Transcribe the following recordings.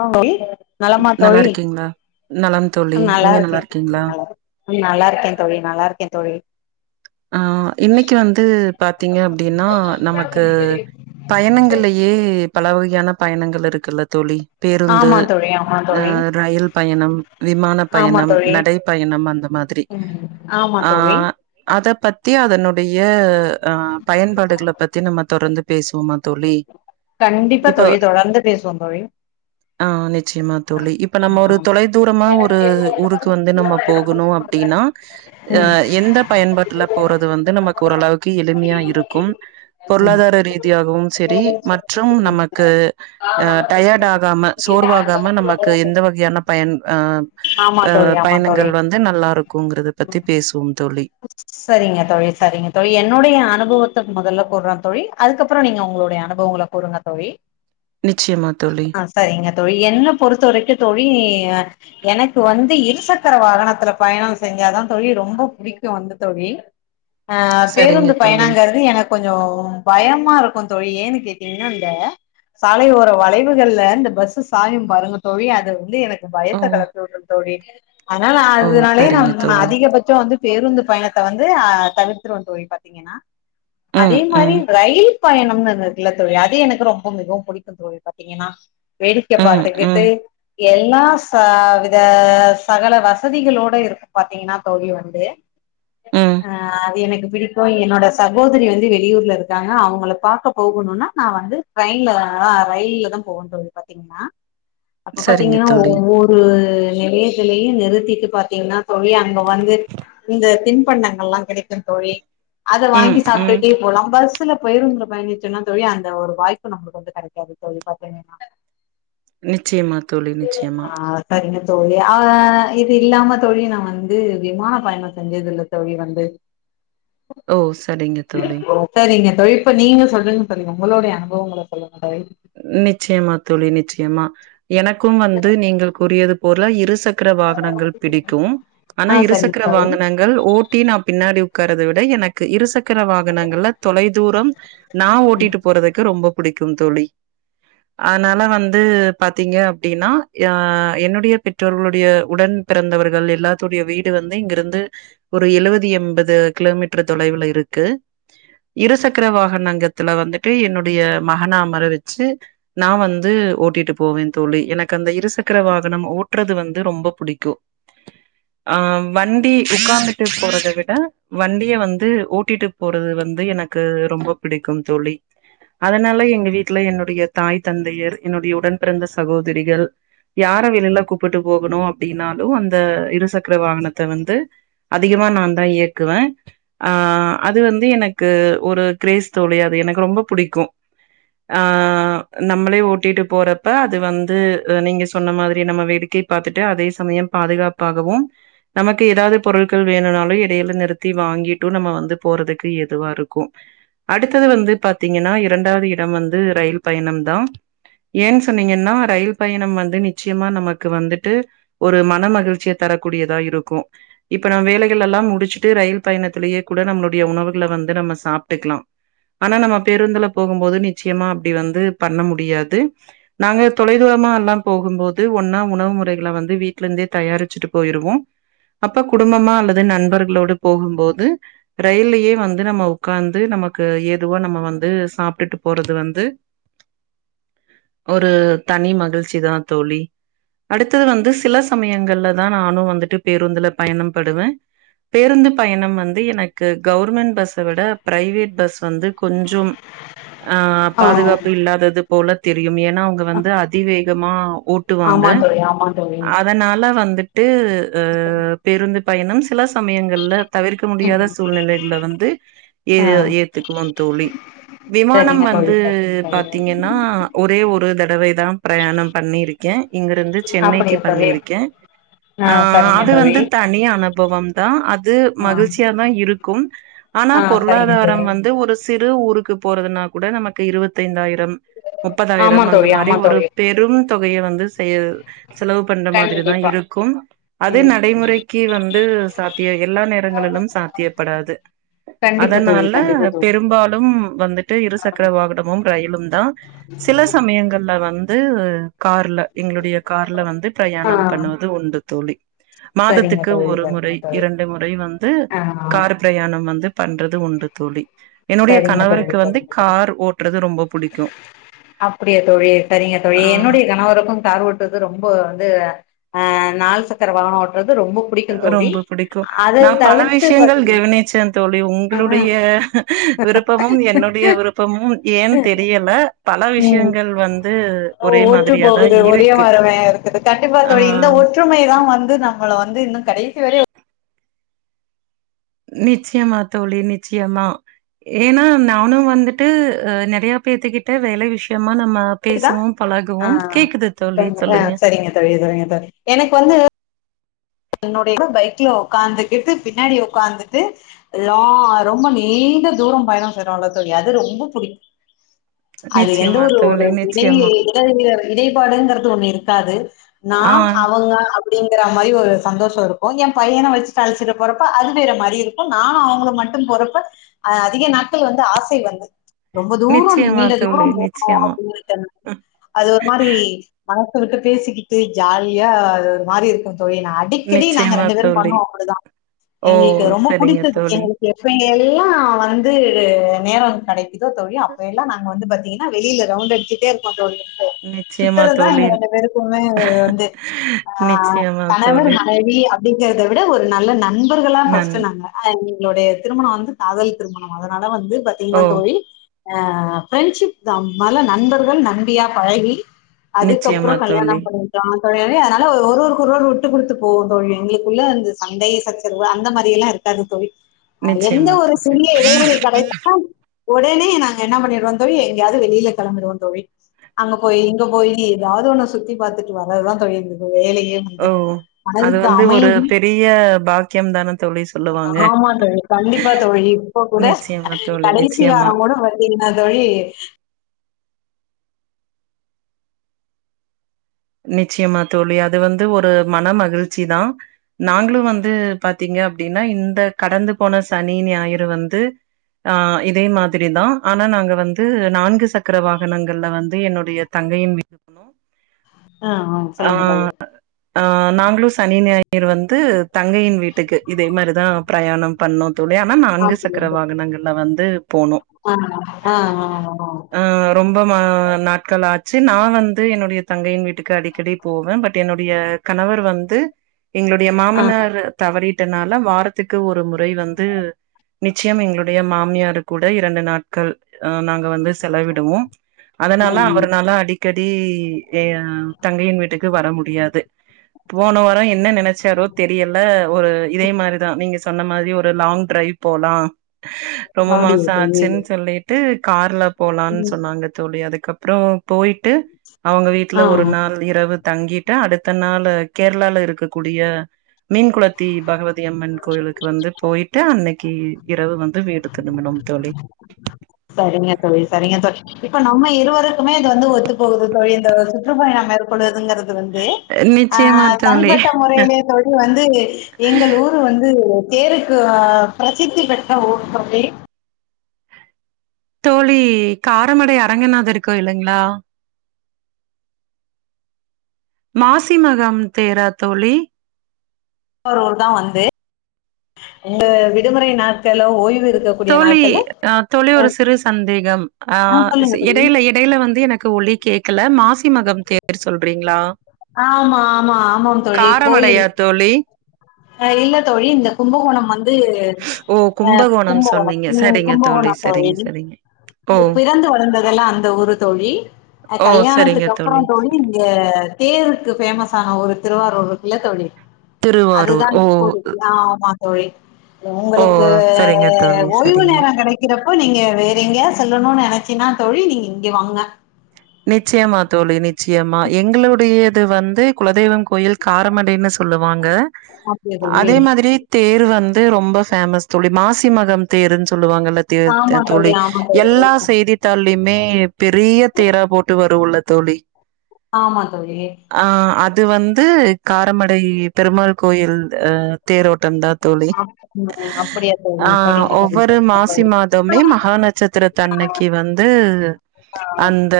ஆ தோழி நலமா நல்லா தோழி இருக்கீங்களா நலம் தோழி நல்லா நீங்க இருக்கேன் இருக்கீங்களா நல்லா இருக்கேன் தோழி நல்லா இருக்கேன் தோழி ஆ இன்னைக்கு வந்து பாத்தீங்க அப்டின்னா நமக்கு பயணங்கள்லயே பல வகையான பயணங்கள் இருக்குல்ல தோழி பேருந்து ஆமா தோழி ஆமா ஆ தோழி ரயில் பயணம் விமான ஆமா பயணம் தோழி நடை பயணம் அந்த மாதிரி ம் ஆமா ஆ தோழி அத பத்தி அதனுடைய அ பயன்பாடுகளை பத்தி நம்ம தொடர்ந்து பேசுவோமா தோழி கண்டிப்பா இப்போ தோழி தொடர்ந்து பேசுவோம் தோழி ஆ நிச்சயமா தோழி இப்ப நம்ம ஒரு ஆ தொலை தூரமா ஒரு ஊருக்கு வந்து நம்ம போகணும் அப்டின்னா ஆ ம் எந்த பயன்பாட்டுல போறது வந்து நமக்கு ஓரளவுக்கு எளிமையா இருக்கும் ம் பொருளாதார ரீதியாகவும் செரி மற்றும் ம் நமக்கு அ டயர்ட் ஆகாம சோர்வாகாம நமக்கு எந்த வகையான பயன் அ ஆமா அ தோழி ஆமா தோழி பயணங்கள் வந்து நல்லா இருக்கும்ங்கறத பத்தி பேசுவோம் தோழி சரிங்க தோழி சரிங்க தோழி என்னோடைய அனுபவத்த மொதல்ல கூறே தோழி அதுக்கப்புறோ நீங்க உங்ளுடைய அனுபவங்கள கூறுங்க தோழி நிச்சயமா தோழி அ சரிங்க தோழி என்ன பொறுத்த வரைக்கு தோழி எனக்கு வந்து இருசக்கர வாகனத்துல பயணோ செஞ்சாதா தோழி ரொம்ப புடிக் கு வந்து தோழி ஆ சரிங்க பேருந்து தோழி. பயணங்றது எனக் கொஞ்சோ பயமாருக்கு தோழி ஏன்னு கேட்டீங்ன்னா இந்த சாலை ஓர வளைவுகள்ல இந்த பஸ்சு சாயு பாருங்க தோழி அது வந்து எனக் ஓ பயத்த கெளப்பிவிட்ரு தோழி அன்னால ஓ அதுனாலயே சரிங்க நம்ம தோழி. அதிகபட்சோ வந்து பேருந்து பயணத்த வந்து ஆ தவிர்த்துருவோ தோழி பாத்தீங்ன்னா ம் அதே மாரி ம் ரயில் பயணம்னு ஒன்னு இருக்குல தோழி அது எனக்கு ரொம்ப மிகவு புடிக்கு தோழி பாத்தீங்கன்னா வேடிக்க ம் பாத்துக்கிட்டு ம் எல்லா ச வித சகல வசதிகளோட இருக்கு பாத்தீங்கன்னா தோழி வந்து ம் ஆ அது எனக்கு பிடிக் கு என்னோட சகோதரி வந்து வெளியூர்ல இருக்காங்க அவுங்கள பாக்க போகணுனா நா வந்து ட்ரெயின்ல ஆ ரயில்ல தா போவோ தோழி பாத்தீங்கன்னா அப்ப சரிங்க பாத்தீங்கன்னா தோழி. ஒவ்வொரு நிலையங்கல்லயு நிறுத்திட்டு பாத்தீங்ன்னா தோழி அங்க வந்து இந்த தின்பண்டங்கள்லா கிடைக்கு தோழி அத ம் வாங்கி ம் சாப்டுட்டே போலா பஸ் சுல பேருந்துல பயணிச்சோன்னா தோழி அந்த ஒரு வாய்ப்பு நம்ப்ளுக்கு வந்து கெடைக்காது தோழி பாத்தீங்ன்னா நிச்சயமா தோழி நிச்சயமா ஆ சரிங்க தோழி ஆ இது இல்லாம தோழி நா வந்து விமா பயணோ செஞ்சதில்ல தோழி வந்து ஓ சரிங்க தோழி செரிங்க தோழி இப்ப நீங்க சொல்லுங்க தோழி ஒங்களுடைய அனுபவங்கள சொல்லுங்க தோழி நிச்சயமா தோழி‌ நிச்சயமா எனக்கும் வந்து நீங்கள் கூறியது போல இருசக் க்ர வாகனங்கள் பிடிக்கு ஆனா ஆ சரிங்க இருசக்ர தோழி வாகனங் கள் ஓட்டி நா பின்னாடி உக்காரத விட எனக்கு இருசக்கர வாகனங்கள்ல தொலை தூரம் நா ஓட்டிட்டு போறதுக்கு ரொம்ப புடிக்கும் தோழி அனால வந்து பாத்தீங்க அப்டின்னா அ என்னுடைய பெற்றோர்களுடைய உடன் பிறந்தவர்கள் எல்லாத்துடைய வீடு வந்து இங்ருந்து ஒரு எழுவது எம்பது கிலோமீட்ரு தொலைவுல இருக்கு இருசக்கர வாகனங்கத்துல வந்துட்டு என்னுடைய மகன அமர வச்சு நா வந்து ஓட்டிட்டு போவே தோழி எனக்கு அந்த இருசக்ர வாகனம் ஓட்றது வந்து ரொம்ப புடிக்கு ஆ வண்டி உக்காந்துட்டு போறத விட வண்டிய வந்து ஓட்டிட்டு போறது வந்து எனக்கு ரொம்ப பிடிக்கும் தோழி அதனால எங்க வீட் ல என்னுடைய தாய் தந்தையர் என்னுடைய உடன்‌ பிறந்த சகோதரிகள் யார வெளில கூப்புட்டு போகணு அப்டின்னாலு அந்த இருசக்ர வாகனத்த வந்து அதிகமா நா தா இயக்குவே ஆ அது வந்து எனக்கு ஒரு கிரேஸ் தோழி அது எனக்கு ரொம்ப புடிக்கு ஆ நம்மளே ஓட்டிட்டு போறப்ப அது வந்து நீங்க சொன்ன மாதிரி நம்ம வேடிக்கை பாத்துட்டு அதே சமயம் பாதுகாப்பாகவு நமக்கு ஏதாவது பொருட்கள் வேணுனாலு எடைல நிறுத்தி வாங்கிட்டு நம்ம வந்து போறதுக்கு ஏதுவா இருக்கு அடுத்தது வந்து பாத்தீங்கன்னா இரண்டாவது இடம் வந்து ரயில் பயணம் தா ஏன் சொன்னீங்கன்னா ரயில் பயணம் வந்து நிச்சயமா நமக்கு வந்துட்டு ஒரு மனமகிழ்ச்சிய தர கூடியதா இருக்கும் இப்ப நம்ம வேலைகள் எல்லாம் முடிச்சுட்டு ரயில் பயணத்திலேயே கூட நம்மளுடைய உணவுகள வந்து நம்ம சாப்டுக்கலாம் ஆனா நம்ம பேருந்துல போகும் போது நிச்சயமா அப்டி வந்து பண்ண முடியாது நாங்க தொலைதூரமா எல்லாம் போகும்போது ஒன்னா உணவு முறைகள வந்து வீட்டுல இருந்தே தயாரிச்சிட்டு போயிருவோம் அப்ப குடும்பமா அல்லது நண்பர்களோடு போகும்போது ரயில்லயே வந்து நம்ம உக்காந்து நமக்கு ஏதுவா நம்ம வந்து சாப்டுட்டு போறது வந்து ஒரு தனி மகிழ்ச்சி தா தோழி அடுத்தது வந்து சில சமயங்கள்ல தான் நானும் வந்துட்டு பேருந்துல பயணம் படுவ பேருந்து பயணம் வந்து எனக்கு கவர்மெண்ட் பஸ்ஸ விட பிரைவேட் பஸ் வந்து கொஞ்சம் ஆ பாதுகாப்பு ஆ இல்லாதது போல தெரியும் ஏனா அவங்க வந்து அதிவேகமா ஓட் ட்டுவாங்க ஆமா தோழி ஆமா தோழி அதனால வந்துட்டு ஆ பேருந்து பயணம் சில சமயங்கல தவிர்க்க ம் முடியாத சூழ்நிலைகள்ல வந்து ஏ ஆ ஏத்துக்குவோம் தோழி விமானம் சரிங்க தோழி வந்து சரிங்க தோழி பாத்தீங்கன்னா ஒரே ஒரு தடவை தான் பிரயாணம் பண்ணிருக்க இங்கிருந்து சென்னைக்கு அப்படியா தோழி பண்ணியிருக்கேன் ஆ சரிங்க அது தோழி வந்து தனி அனுபவம் தான் அது ஆ மகிழ்ச்சியா தான் இருக்கும் ஆனா ஆ சரிங்க பொருளாதாரம் தோழி வந்து ஒரு சிறு ஊருக்கு போறதுனா கூட நமக்கு இருபத்தி ஐந்தாயிரம் ஆமா முப்பதாயிரம் அந்த தோழி மாரி ஆமா ஒரு தோழி பெரும் தொகைய வந்து செய் செலவு பண்ற மாதிரிதான் கண்டிப்பா இருக்கும் அதே ம் ம் நடைமுறைக்கு வந்து சாத்தியம் எல்லா நேரங்களிலும் சாத்தியப்படாது கண்டிப்பா தோழி அதனால கண்டிப்பா தோழி பெரும்பாலும் வந்துட்டு ஆ இருசக்கர வாகனமும் ரயிலும் தான் சில சம சமயங்கள்ல வந்து கார்ல எங்களுடைய கார்ல வந்து ஆ. பிரயாணம் பண்ணுவது து உண்டு தோழி சரிங்க மாதத்துக்கு தோழி ஒரு முறை சரிங்க தோழி இரண்டு முறை வந்து ஆ கார் பிரயாணம் வந்து பண்றது உண்டு தோழி என்னுடைய கணவருக் அப்டியா தோழி சரிங்க தோழி ஆ என்னுடைய கணவருக்கும் கார் ஓட்டுறது ரொம்ப வந்து அஹ நாள் சக்கர வாகனம் ஓட்டுறது ரொம்ப புடிக்கும் தோழி ரொம்ப புடிக்கும் அத நான் பல தவிர்த்து விஷயங்கள் கவனிச்ச தோழி பாத்தீங்கன்னா உங்களுடைய விருப்பமும் என்னுடைய விருப்பமும் ஏன் தெரியல பன ம் விஷயங்கள் வந்து ஒரே ஒற்று மாதிரியாதான் போகுது ஒரே இருக்கு ஆஹ் ற்றுமை தான் வந்து நம்மள வந்து இன்னும் கடைசி வர நிச்சயமா தோழி நிச்சயமா ஏனா நானும் வந்துட்டு ஆ நறைய பேத்துக்கிட்ட வேலை விஷயமா நம்ம கேக்குதா பேசுவோம் பழகுவோம் கேக்குது தோழி சொல்லுங்க செரிங்க செரிங்க சார் எனக்கு வந்து என்னனுடையட பைக்ல உகாந்துகிட்டு பின்னாடி உக்காந்துட்டு லா ரொம்ப நீண்ட தூரம் பயணம் செய்றோம் எல்லாத்தோழி அது ரொம்ப புடிக் அது எந்த நிச்சயமா ஒரு தோழி ஒரு இடை நிச்சயமா இ இடைப்பாடுங்கிறது ஒண்ணு இருக்காது ஆ நான் அவங்க அப்படிங்கற மாரி ஒரு சந்தோஷம் இருக்கும் என் பையன வச்சுட்டு அழிச்சட்டு போறப்ப அது வேற மாதிரி இருக்கும் நானும் அவங்க மட்டும் போறப்ப அ அதிக நாட்கள் வந்து ஆசை வந்த ரொம்ப தூரம் நிச்சயமா நீண்ட தோழி தூரம் போகணும் நிச்சயமா அப்படனுன அது ஒரு மாரி மனசவிட்டு பேசிக்கிட்டு ஜாலியா அது ஒரு மாரி இருக்கூ தோழி நான் அடி கெடி நாங்க நிச்சயமா ரெண்டு பேரு தோழி பண்ணோ அப்புடிதா ஓ எங்ளுக்கு ரொம்ப சரிங்க புடித்தது தோழி எங்ளுக் எப்ப எல்லலா வந்து நேரோ கெடைக்குதோ தோழி அப்ப எல்லா நாங்க வந்து பத் திங்னா வெளில ரவுண்ட் அடிச்சிட்டே இருப்போ தோழி நிச்சயமா சுத்துறத்தா தோழி எங்க ரெண்டு பேருக்குமே வந்து அ நிச்சயமா கணவர் தோழி மன் ஆ டி அப்டிங்கற்த விட ஒரு நல்ல நண்பர்களா நன் ஃபஸ்ட்டு நாங்க அ நிங்ளோடைய திருமண வந்து காதல் திருமணம் அதனால வந்து பத்தீங்ன்னா ஓ தோழி அ ஃப்ரெண்ட்ஷிப் தா நல்ல நண்பர்கள் நம்பியா பழகி அதுக்கப்றோ நிச்சயமா கல்யாணம் தோழி பண்ணிக்கிட்டோ தோழி [unintelligible] ஒருவருக் ஒருவர் உட்டு குடுத்து போ தோழி எங்ளுக்குள்ள அந்த சண்டயே சச்சரவு அந்த மாரி எல்லா இருக்காரு தோழி அ எந்த நிச்சயமா ஒரு தோழி சிறிய இடைவேளை கடைத்தால் ஒடனே நாங்க என்ன பண்ணிடுவோ தோழி எங்கயாவ்து வெளில களம்பிடுவோந்த தோழி அங்க போய் இங்க போயி எதாவ்து ஒன்னு சுத்தி பாத்துட்டு வர்றதுதா தோழி எங்ளுக்கு வேலயே ஓ அது வந்து ஒரு பெரிய பாக்யம் தான தோழி சொல்லுவாங்க ஆமா தோழி. கண்டிப்பா தோழி. நிச்சியமா தோழி நிச்சியமா வந்திங்னா தோழி நிச்சியம்மா தோழி அது வந்து ஒரு மன மகிழ்ச்சி தா நாங்ளு வந்து பாத்தீங்க அப்டினா இந்த கடந்து போன சனி ஞாயிறு வந்து ஆ இதே மாதுரிதா ஆனா நாங்க வந்து நான்கு சக்கர வாகனங்கள்ல வந்து என்னுடைய தங்கயின் வீ அ ஆ சொல்லுங்க தோழி ஆ நாங்ளு சனி ஞாயிர் வந்து தங்கையின் வீட்டுக்கு இதே மாரிதா பிரயாணம் பண்ணோ தோழி ஆனா ஆ நான்கு சக்கர வாகனங்கள்ல வந்து போனோ அஅ ஆ அஅஅ ரொம்ப மா நாட்கள் ஆச்சு நா வந்து என்னுடைய தங்கயின் வீட்டுக் அடிக்கடி போவ பட் என்னுடைய கணவர் வந்து எங்ளுடைய ஆ. மாமனார் தவறிட்டனால வாரத்துக்கு ஒரு முறை வந்து நிச்சயம் எங்ளுடைய மாமியாருக் கூட இரண்டு நாட்கள் நாங்க வந்து செலவிடுவோம் அதனால ம். அவருனால அடி கடி எ அ தங்கயின் வீட்டுக்கு வர முடியாது போன வாரோ என்ன நெனச்சாரோ தெரியல ஒரு இதே மாரிதா நீங்க சொன்ன மாரி ஒரு லாங் டிரைவ் போலா ரொம்ப மாச அப்படியா தோழி? ஆச்சுன் சொல்லிட் ட்டு கார்ல போலான் ம். சொன்னாங்க தோழி அதுக்கப்றோ போயிட் டு அவங்க வீட்ல ஆ. ஒரு நாள் இரவு தங்கிட்டு அடுத்த நாள் கேர்ளால இருக்கக்கூடிய மீன் குளத்தி பகவதிய அம்மன் கோயிலுக்கு வந்துட்டு போயிட்டு அன்னக்கி இரவு வந்து வீடு திரும்புனோம் தோழி சரிங்க தோழி சரிங்க தோழி இப்ப நம்ம இருவருக்குமே வந்து ஒத்துப்போகுது தோழி இந்த சுற்றுப்பயணம் மேற் கொடுதுங்குறது வந்து அ நிச்சயமா தோழி தனிப்பட்ட முறையிலே தோழி வந்து எங்கள் ஊர் வந்து தேருக்கு பிரசித்தி பெற்ற ஊர் தோழி தோழி காரமடை அறங்கனாதர் கோயிலுங்ளா மாசிமகம் தேரா தோழி ஒரு ஊர் தா வந்து உங்க விடுமுறை நாட் தோழி அ தோழி ஒரு சிறு சந்தேகம் அ ஆ சொல்லுங்க தோழி. எடையில இட் டேல வந்து எனக்கு ஒளி கேக்கல மாசி மகம் தேர் சொல்றீங்ளா ஆமா ஆமா ஆமாம் தோழி கோயில் தோழி அ இல்ல தோழி இந்த கும்பகோணம் வந் து ஓ அ கும்பகோணம் சொன்னீங்க சரிங்க ம்ஸகும்பகோணொ தோழி சரிங்க சரிங்க ஓ பிறந்து வளந்ததெல்லா அந்த ஊர் தோழி அ ஓ சரிங்க கல்யாணத்துக்கு அப்பறொ தோழி தேருக்கு ஃபேமஸ் ஆன ஊரு திருவாரூர் இருக்குல்ல தோழி திருவாரூர் அதுதான ஓ [inaudible] ஆமா தோழி ஓ உங்களுக்கு சரிங்க தோழி ஓய்வு சரிங்க நேரொ கெடைக் இருக்கிறப்போ நீங்க வேற கிறப்போ நீங்கெ வேற எங்கயாது சொல்லணுனு நெனைச்சிங்னா தோழி நீங்க இங்கெ வாங்க நிச்சயமா தோழி நிச்சயமா எங்களுடையது வந்து குலதெய்வம் கோயில் காரமடேனு சொல்லுவாங்க அப்படியா தோழி அதே மாதிரி தேரு வந்து ரொம்ப ஃபேமஸ் தோழி மாசிமகம் தேருன்னு சொல்லுவாங்கல்ல ஆமா தேர் தோழி ஆமா தோழி எல்லா செய்தி தாள்லயுமே பெரிய தேரா போட்டு வரு உள்ள தோழி ஆமா தோழி ஆ அது வந்து காரமடை பெருமாள் கோயில் அ தேரோட்டந் தா தோழி அப்ப- அப்படியா தோழி ஆ சரிங்க தோழி ஒவ்வொரு சரிங்க மாசி தோழி மாதமே மகா நட்சத்திர தன்னைக்கு வந்து ஆஹ் அந்த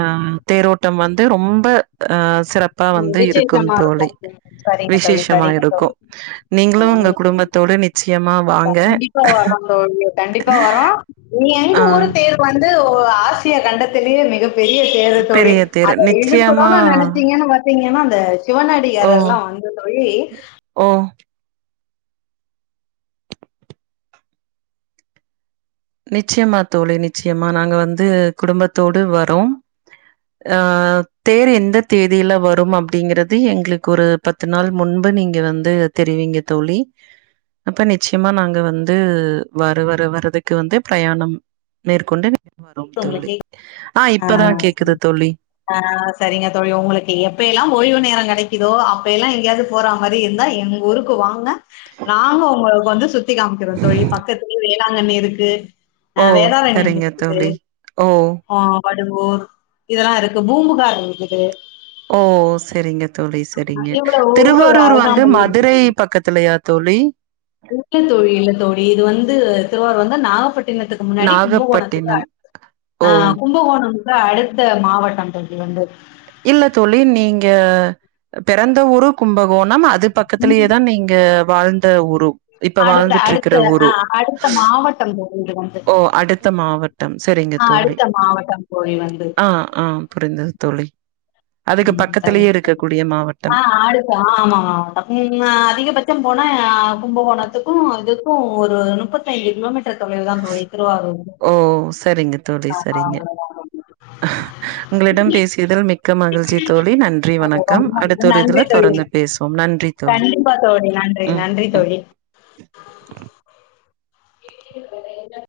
அ தேரோட்டம் வந்து ரொம்ப அ சிறப் ப்பா உம் வந்து இருக்கும் விசேஷமா தோழி இருக்கும் சரிங்க தோழி விசேஷமா சரிங்க இருக்கு தோழி நீங்களு உங்க உம் குடும்பத்தோடு நித் ச்சியமா கண்டிப்பா வரோ தோழி கண்டிப்பா வரோ நீங் எங்க ஆ ஊரு தேர் வந்து ஆசியா கண்டத்திலேயே மிகப்பெரிய தேரு தோழி பெரிய தேரு அத நிச்சயமா இழுக்கனுனு நெனைச்சீங்கன்னு பாத்திங்கன்னா அந்த ஓ சிவனடியார் எல்லாம் வந்து தோழி ஓ நிச்சியமா தோழி நிச்சியமா நாங்க வந்து குடும்பத்தோடு வரோம் ஆ தேர் எந்த தேதியில வரும் அப்டிங்கிறது எங்ளுக்கு ஒரு பத்து நாள் முன்பு நீங்க வந்து தெரிவீங்க தோழி அப்ப நிச்சயமா நாங்க வந்து வர வர வர்றதுக் க்கு வந்து பிரயாணம் மேற்கொண்டு வரு தோழி உங்களுக்கு ஆ இப்பதா கேக்குது தோழி அ செரிங்க தொழி உங்களுக்கு எப்ப எல்லா ஓய்வு நேரொ கெடக்கிதோ அப்ப எல்லா எங்கெயாது போற மாரி இருந்தா எங்க ஊருக்கு வாங்க நாங்க ஒங்களுக்கு வந்து சுத்தி காமிக்கிறோ தோழி பக்கத்துலே வேளாங்கண்ணி இருக்கு அ ஓ வேதாரண்யம் செரிங்க இருக்குது, தோழி ஓ ஆ படுவூர் இதெல்லா இருக்கு பூம்புகார் இருக்குது ஓ செரிங்க தோழி செரிங்க இவ்வளவு ஊரு திருவாரூர் வந்து அருகாமையில இருக்கு. மதுரை பக்கத்துலயா தோழி இல்லத்தோழி இல்லத்தோழி இது வந்து திருவாரூர் வந்த நாகப்பட் டினத்துக்கு முன்னாடி கும்பகோணத்துக்கு நாகப்பட்டினம் அடுத்து ஓ அ கும் கும்பகோணம்க்லா அடுத்த மாவட்டம் தோழி இது வந்து இல்ல தோழி நீங்கெ பெறந்த ஊரு கும்பகோணம் அது பக்கத்திலயே தா நீங்க வாழ்ந்த ஊரு இப்ப அடுத்த வாழ்ந்துட்டு இருக்கிற அடுத்த ஊரு அ அடுத்த மாவட்டம் தோழி [unintelligible] ஓ அடுத்த மாவட்டம் செரிங்க ஆ தோழி அடுத்த மாவட்டம் தோழி வந்து. ஆ ஆ புரிந்தது தோழி அதுக்கு ம் பக்கத்துலயே சரிங்க தோழி. இருக்கக்க கூடிய ஆ மாவட்டம் அடுத்த ஆமா ஆ அதிகபட்சம் போனா கும்பகோணத்துக்கும் இதுக்கு ஒரு முப்பத்த ஐ கிலோமீட்டர் தொலைவு தா திருவாருர் ஓ சரிங்க தோழி சரிங்க உங்களிடம் பேசியதில் மி க்க மகிழ்ச்சி தோழி நன்றி வணக்கம் ரொம்ப அடுத்த ஒரு நன்றி இதுல தோழி. தொடர்ந்து பேசுவோம் நன்றி தோழி சரி ம் நன்றி ம் தோழி என்ன